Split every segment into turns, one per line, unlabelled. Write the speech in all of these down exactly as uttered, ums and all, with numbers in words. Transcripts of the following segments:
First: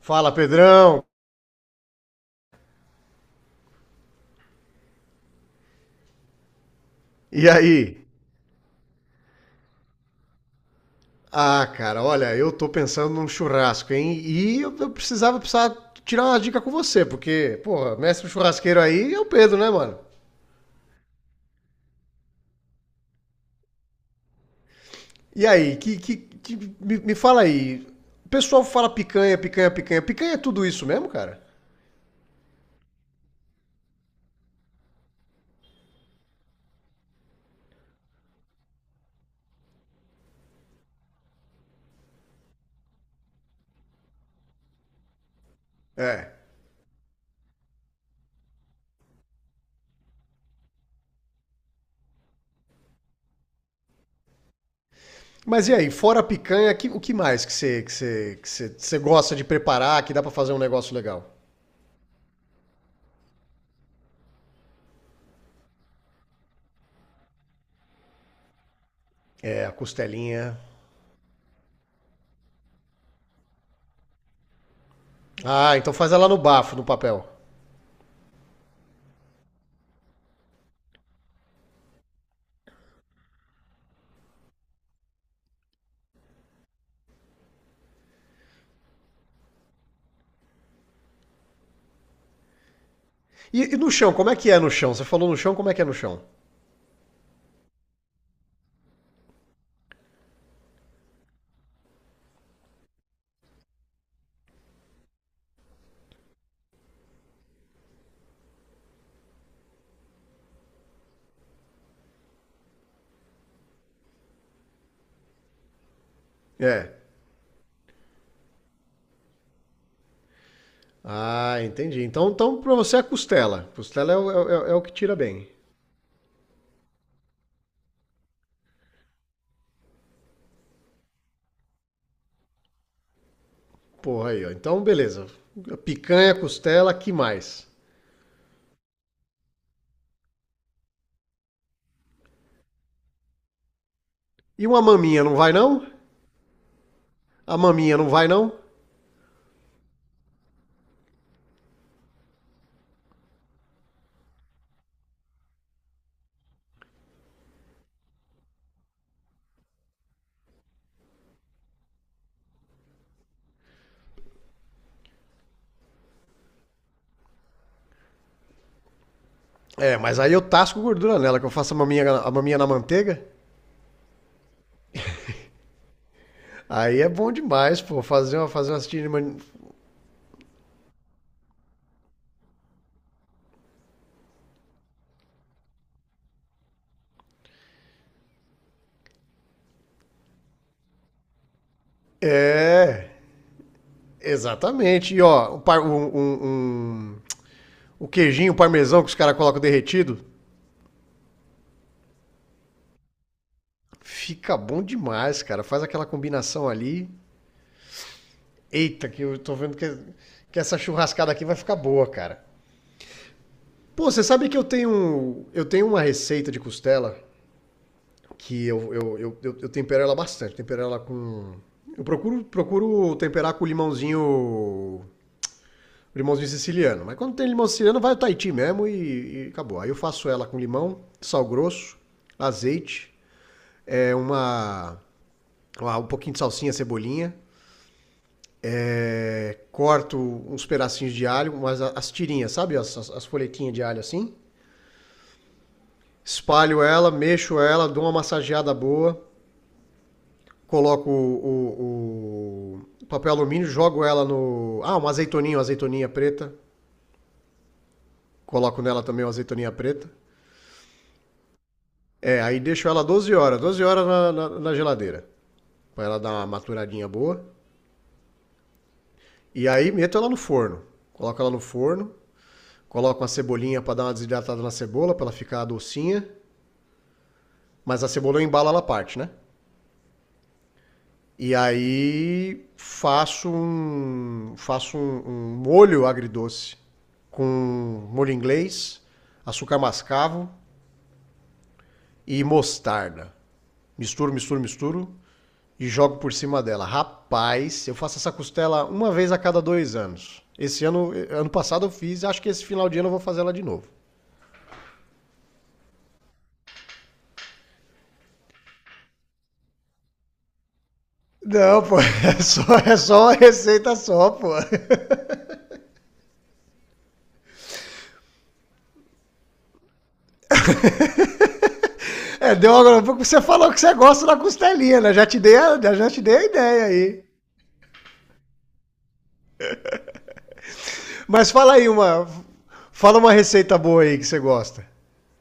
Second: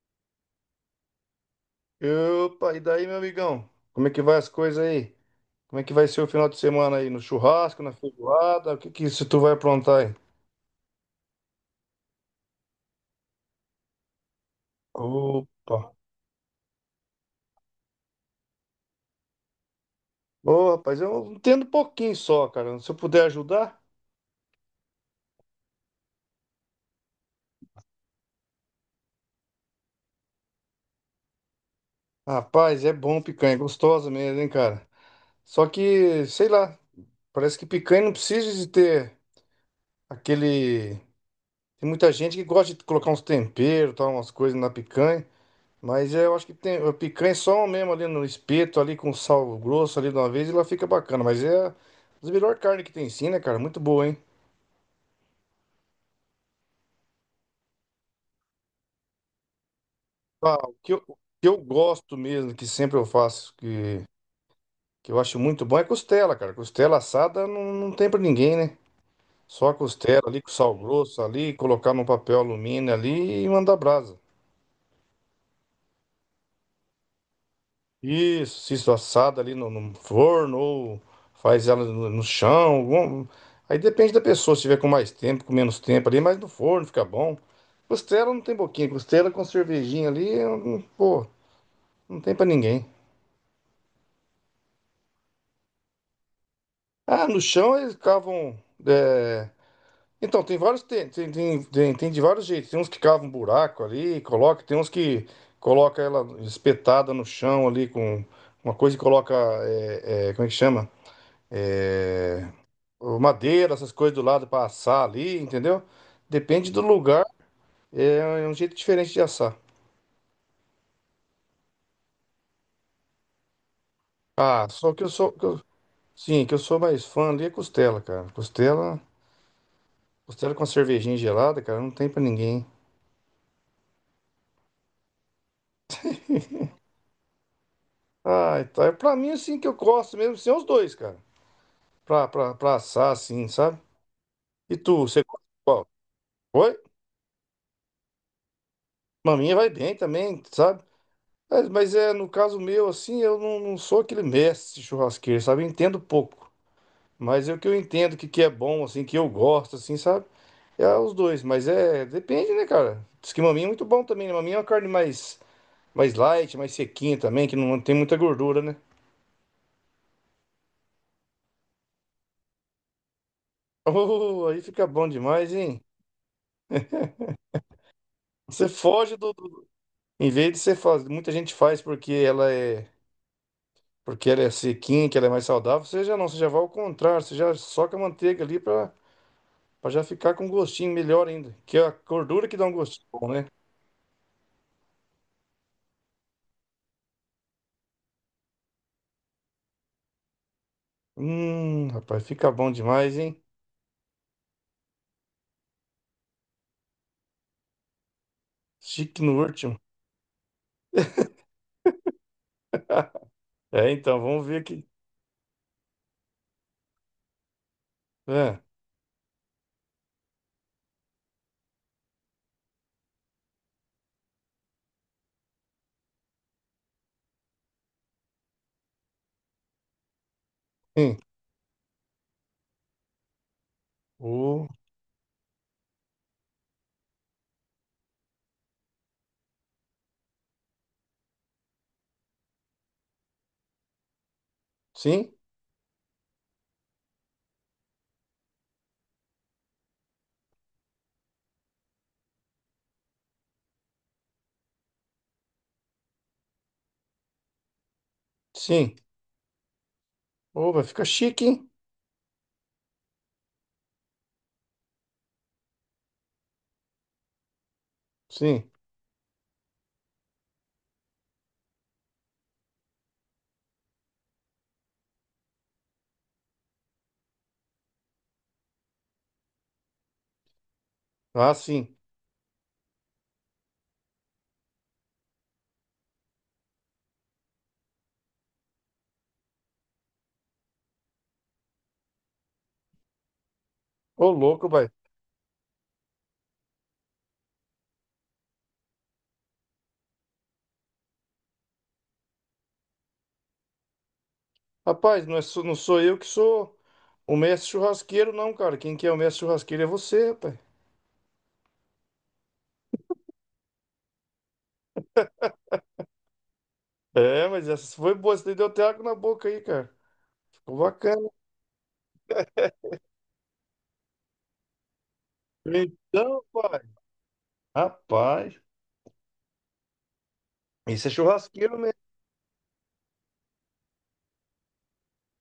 Fala, Pedrão!
Opa, e daí, meu amigão? Como é que vai as coisas aí? Como é que vai ser o final de semana aí? No
E
churrasco, na
aí?
feijoada? O que que isso tu vai aprontar aí?
Ah, cara, olha, eu tô pensando num churrasco, hein? E eu, eu precisava,
Opa.
precisava tirar uma dica com você, porque, porra, mestre churrasqueiro aí é o Pedro, né, mano?
Ô, rapaz, eu entendo um pouquinho só, cara. Se eu puder ajudar,
E aí, que, que, que- me, me fala aí, o pessoal fala picanha, picanha, picanha. Picanha é tudo isso mesmo, cara?
rapaz, é bom picanha, é gostosa mesmo, hein, cara? Só que, sei lá, parece que picanha não precisa de ter aquele. Tem muita gente que gosta de colocar uns temperos, tal, umas coisas na picanha. Mas é,
É.
eu acho que tem a picanha é só mesmo ali no espeto, ali com sal grosso ali de uma vez, e ela fica bacana. Mas é a das melhores carnes que tem sim, né, cara? Muito boa, hein?
Mas e aí, fora a picanha, que- o que mais que você que você, que você, você gosta de preparar que dá pra fazer
Ah,
um
o que
negócio
eu, o
legal?
que eu gosto mesmo, que sempre eu faço, que, que eu acho muito bom, é costela, cara. Costela assada não, não tem pra ninguém, né?
É,
Só
a
a costela ali com
costelinha.
sal grosso ali, colocar num papel alumínio ali e mandar brasa.
Ah, então faz ela no bafo, no papel.
Isso, cisto assado ali no, no forno, ou faz ela no, no chão. algum- Aí depende da pessoa, se tiver com mais tempo, com menos tempo ali, mas no forno fica bom. Costela não tem boquinha, costela com cervejinha ali, eu não- pô, não tem pra ninguém.
E, e no chão, como é que é no chão? Você falou no chão, como é que é no chão?
Ah, no chão eles cavam. é, Então, tem vários. Tem, tem, tem, tem- tem de vários jeitos. Tem uns que cavam um buraco ali, coloca, tem uns que coloca ela espetada no chão ali com uma coisa e coloca. é, é, como é que chama? É, o madeira, essas coisas do lado para assar ali, entendeu? Depende do
É.
lugar, é é um jeito diferente de assar.
Ah, entendi. Então, então pra você é costela. Costela é, o- é
Ah,
o- é o que
só que eu
tira
sou, que
bem.
eu- sim, que eu sou mais fã ali é costela, cara. Costela, costela com uma cervejinha gelada, cara, não tem pra ninguém.
Porra aí, ó. Então, beleza. Picanha, costela, que mais?
Ah, então é pra mim assim que eu gosto mesmo, são os dois, cara. Pra, pra, pra assar assim, sabe?
E
E
uma
tu, você
maminha não
gosta
vai,
de
não?
qual? Oi?
A maminha não vai, não?
Maminha vai bem também, sabe? Mas, mas é, no caso meu, assim, eu não, não sou aquele mestre churrasqueiro, sabe? Eu entendo pouco. Mas é o que eu entendo que, que é bom, assim, que eu gosto, assim, sabe? É os dois, mas é, depende, né, cara? Diz que maminha é muito bom também, né? Maminha é uma carne mais, mais light, mais sequinha também, que não tem muita gordura, né?
É, mas aí eu tasco gordura nela, que eu faço a maminha, a maminha na manteiga.
Oh, aí fica bom demais, hein?
Aí é bom demais, pô. Fazer uma,
Você
fazer uma assistida de
foge do,
man-
do- em vez de você fazer, muita gente faz porque ela é, porque ela é sequinha, que ela é mais saudável, você já não, você já vai ao contrário, você já soca a manteiga ali pra, pra já ficar com um gostinho melhor ainda, que é a gordura que dá um gostinho
É,
bom, né?
exatamente. E ó, um par- um- um- um- o queijinho, o parmesão que os caras colocam derretido.
Hum, rapaz, fica bom demais, hein?
Fica bom demais, cara. Faz aquela combinação ali. Eita,
Chique
que
no
eu tô vendo
último.
que, que essa churrascada aqui vai ficar boa, cara.
É,
Pô,
então,
você
vamos
sabe que
ver
eu
aqui.
tenho, eu tenho uma receita de costela
É,
que eu, eu, eu, eu, eu tempero ela bastante. Tempero ela com. Eu procuro, procuro temperar com limãozinho. Limãozinho siciliano. Mas quando tem limão siciliano, vai o Tahiti mesmo e, e acabou. Aí eu faço ela com limão,
sim.
sal grosso, azeite, é
O,
uma, uma- um pouquinho de salsinha, cebolinha. É, corto uns pedacinhos de alho, mas as tirinhas, sabe? As, as- folhetinhas de alho assim.
sim,
Espalho ela, mexo ela, dou uma massageada boa. Coloco o, o- o papel alumínio, jogo ela no. Ah, uma azeitoninha, uma azeitoninha preta. Coloco
sim.
nela também uma azeitoninha preta.
Ô, vai ficar chique, hein?
É, aí deixo ela doze horas, doze horas na, na- na geladeira. Pra ela dar uma maturadinha boa.
Sim.
E aí meto ela no forno. Coloco ela no forno. Coloco uma cebolinha pra dar uma desidratada na cebola, pra ela ficar docinha. Mas a cebola eu embalo ela parte, né?
Ah,
E
sim.
aí faço um, faço um, um molho agridoce com molho inglês, açúcar mascavo e mostarda.
Ô,
Misturo, misturo,
louco, vai.
misturo e jogo por cima dela. Rapaz, eu faço essa costela uma vez a cada dois anos. Esse ano, ano passado eu fiz, acho que esse final de ano eu vou fazer ela de novo.
Rapaz, não, é, só- não sou eu que sou o mestre churrasqueiro, não, cara. Quem que é o mestre churrasqueiro é você, rapaz.
Não, pô, é só, é só uma receita só, pô.
É, mas essa foi boa. Você deu até água na boca aí, cara. Ficou bacana.
É, deu agora um pouco você falou que você gosta da costelinha, né? Já te dei a, já te dei
Então,
a
pai.
ideia aí.
Rapaz, isso é
Mas fala
churrasqueiro
aí
mesmo.
uma. Fala uma receita boa aí que você gosta.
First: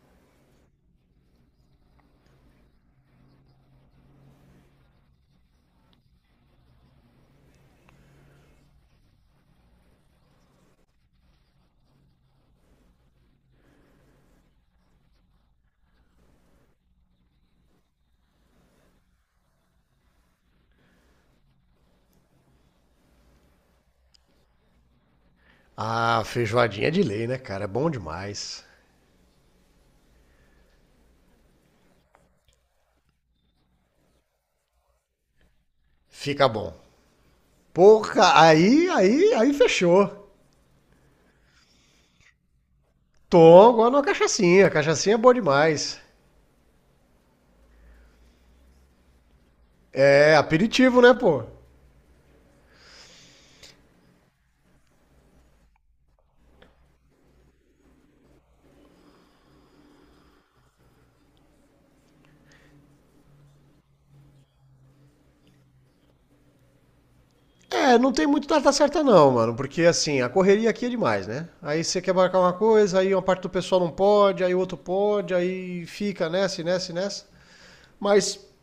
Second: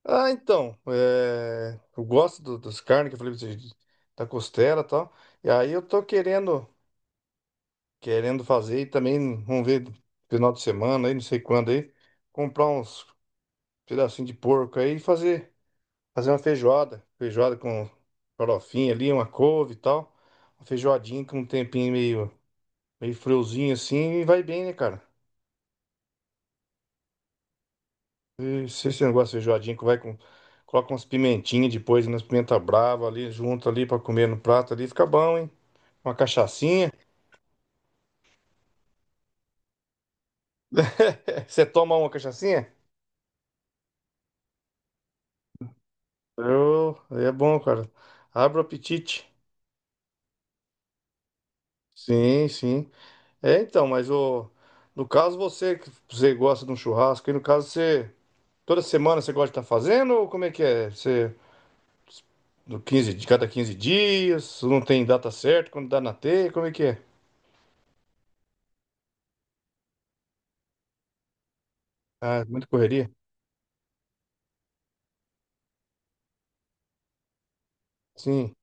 Ah, então. é, eu gosto do, das carnes que eu falei pra você, da costela e tal. E aí eu tô querendo. Querendo fazer e também vamos ver final de semana aí, não sei quando aí, comprar uns pedacinhos de porco aí e fazer, fazer uma feijoada, feijoada com farofinha ali, uma couve e tal, uma feijoadinha com um tempinho meio, meio friozinho assim e vai bem, né, cara?
Ah, feijoadinha de lei, né, cara? É bom demais.
E se você não gosta de feijoadinha, que vai com coloca umas pimentinhas depois, umas pimenta brava ali junto ali pra comer no prato ali, fica bom, hein? Uma
Fica bom.
cachaçinha.
Porra, aí, aí, aí fechou.
Você toma uma cachaçinha?
Tom, agora uma cachaçinha. Cachaçinha é boa demais.
Eu, é bom, cara. Abre o apetite.
É aperitivo, né, pô?
Sim, sim. É, então, mas o, no caso você, que você gosta de um churrasco, e no caso você, toda semana você gosta de estar fazendo, ou como é que é? Você, do quinze de cada quinze dias, não tem data certa, quando dá na teia, como é que é?
É, não tem muito data certa não, mano, porque assim, a correria aqui é demais, né? Aí você quer
Ah,
marcar
é
uma
muita
coisa,
correria?
aí uma parte do pessoal não pode, aí o outro pode, aí fica nessa, e nessa, e nessa. Mas
Sim.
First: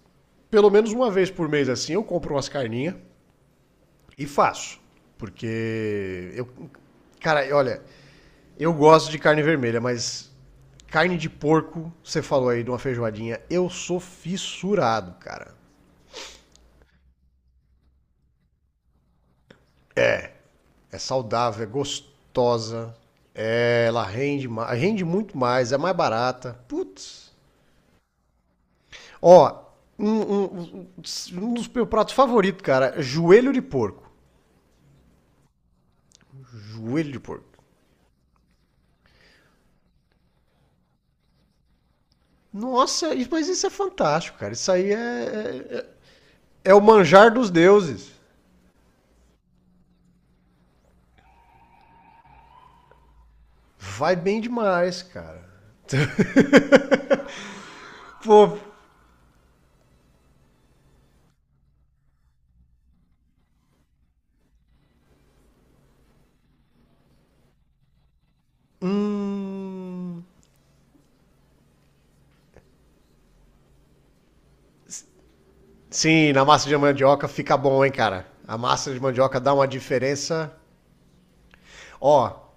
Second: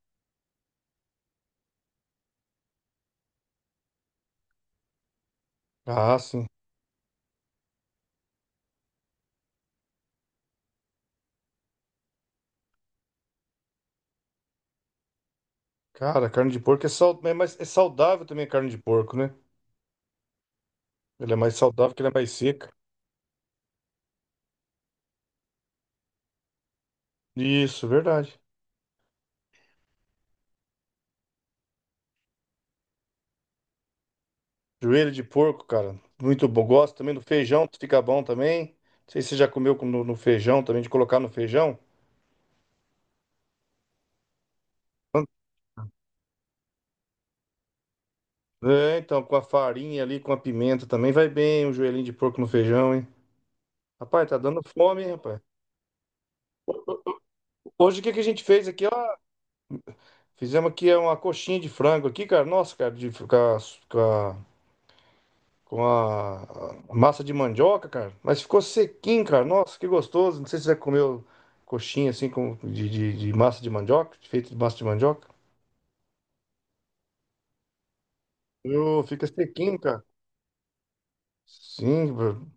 pelo menos uma vez por mês assim, eu compro umas carninhas e faço,
Ah,
porque
sim.
eu, cara, olha, eu gosto de carne vermelha, mas carne de porco, você falou aí de uma feijoadinha, eu sou fissurado, cara.
Cara, carne de porco é, sal, é, mais, é saudável também a carne de porco, né?
É
Ela é mais
saudável, é
saudável que ela é mais seca.
gostosa. é- ela rende, rende muito mais, é mais barata. Putz.
Isso, verdade.
Ó, um, um- um- um dos meus pratos favoritos, cara, é joelho de porco.
Joelho de porco, cara, muito bom. Gosto
Joelho
também do
de porco.
feijão, fica bom também. Não sei se você já comeu com- no no feijão também, de colocar no feijão.
Nossa, mas isso é fantástico, cara. Isso aí é, é, é- é o manjar dos deuses.
É, então, com a farinha ali, com a pimenta também vai bem, um joelhinho de porco no feijão, hein?
Vai
Rapaz, tá
bem
dando fome,
demais,
hein, rapaz?
cara.
Hoje o que que a gente
Pô,
fez aqui, ó? Fizemos aqui é, uma coxinha de frango aqui, cara. Nossa, cara, de, com a, com a, com a massa de mandioca, cara. Mas ficou sequinho, cara. Nossa, que
hum...
gostoso. Não sei se você já comeu coxinha assim com, de, de, de massa de mandioca, feito de massa de mandioca.
Sim, na massa de mandioca fica bom, hein, cara. A massa de
Ô, fica
mandioca dá uma
sequinho, cara.
diferença.
Sim,
Ó,
bro.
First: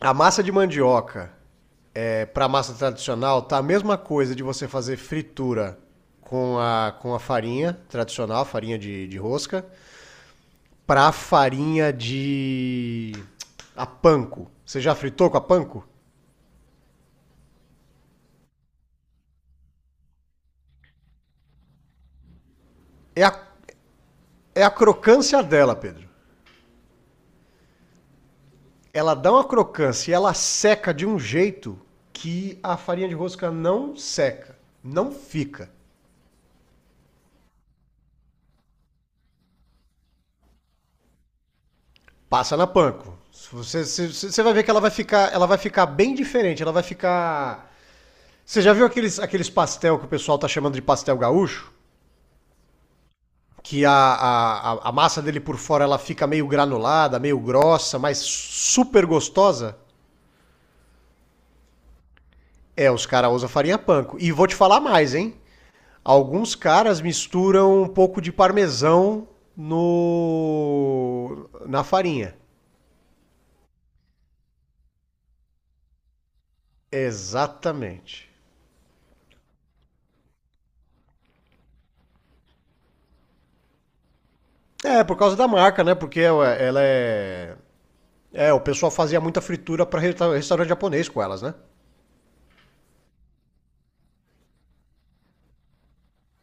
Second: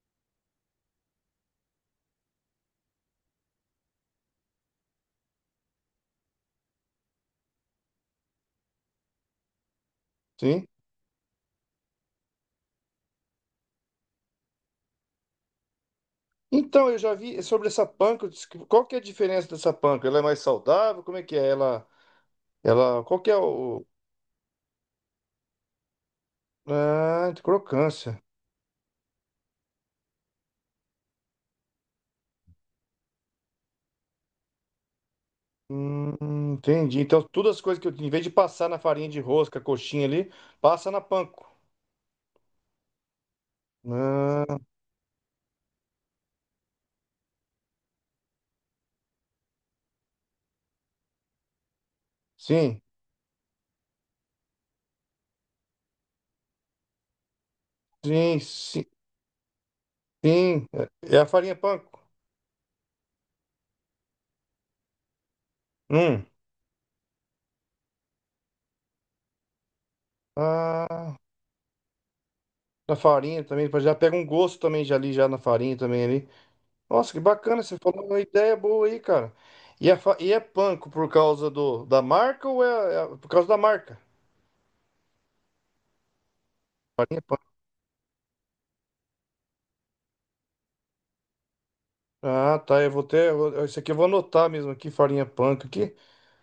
a massa de mandioca, para massa tradicional, tá a mesma coisa de você fazer fritura com a, com a farinha tradicional, farinha de, de rosca,
Sim.
para farinha de. A panko. Você já fritou com a panko?
Então, eu já vi sobre essa panca. eu disse que- Qual que é a diferença dessa panca? Ela é mais saudável? Como é que é? Ela, ela, qual
É
que
a,
é o...
é a crocância dela, Pedro.
Ah, de crocância.
Ela dá uma crocância e ela seca de um jeito que a farinha de rosca não seca, não fica.
Hum, entendi. Então, todas as coisas que eu... Em vez de passar na farinha de rosca, coxinha ali, passa na panko.
Passa na panko. Você, você, você vai
Ah,
ver que ela vai ficar, ela vai ficar bem diferente. Ela vai ficar. Você já viu aqueles, aqueles pastel que o pessoal tá chamando de pastel gaúcho?
sim,
Que a, a, a- massa dele por fora ela fica meio granulada, meio grossa, mas
sim, sim,
super gostosa?
sim. É é a farinha panko.
É, os caras usam farinha panko. E vou te falar mais, hein?
Hum.
Alguns caras misturam um pouco de parmesão
Ah,
no na farinha.
na farinha também. Já pega um gosto também já ali, já na farinha também ali. Nossa, que bacana, você falou uma
Exatamente.
ideia boa aí, cara. E é, fa- e é panko por causa do, da marca ou é, é por causa da marca?
É, por causa da marca, né? Porque ela
Farinha panko.
é. É, é, o pessoal fazia muita fritura para restaurante japonês com elas, né?
Ah, tá, eu vou ter, eu vou- isso aqui eu vou anotar mesmo aqui, farinha panko aqui,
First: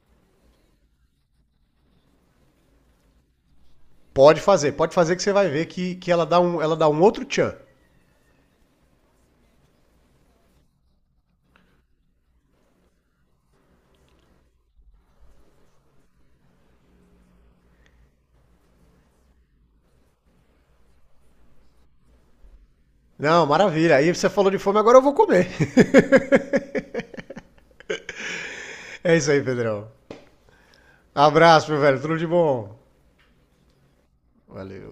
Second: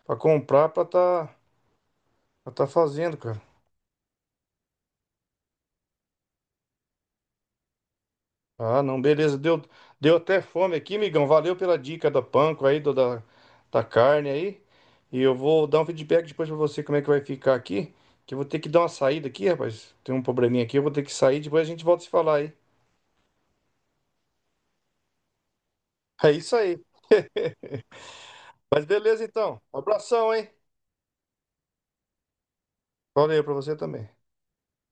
pra comprar, pra tá, pra tá fazendo, cara.
Pode fazer, pode fazer que você vai ver que, que ela, dá um, ela dá um outro tchan.
Ah, não, beleza, deu, deu até fome aqui, migão, valeu pela dica da panko aí, do, da, da carne aí. E eu vou dar um feedback depois pra você como é que vai ficar aqui, que eu vou ter que dar uma saída aqui, rapaz. Tem um probleminha aqui, eu vou ter que sair, depois a gente volta a se falar aí.
Não, maravilha. Aí você falou de fome, agora eu vou comer.
É isso aí. Mas
É
beleza
isso aí,
então.
Pedrão.
Abração, hein?
Abraço, meu velho. Tudo de bom.
Valeu pra você também.
Valeu.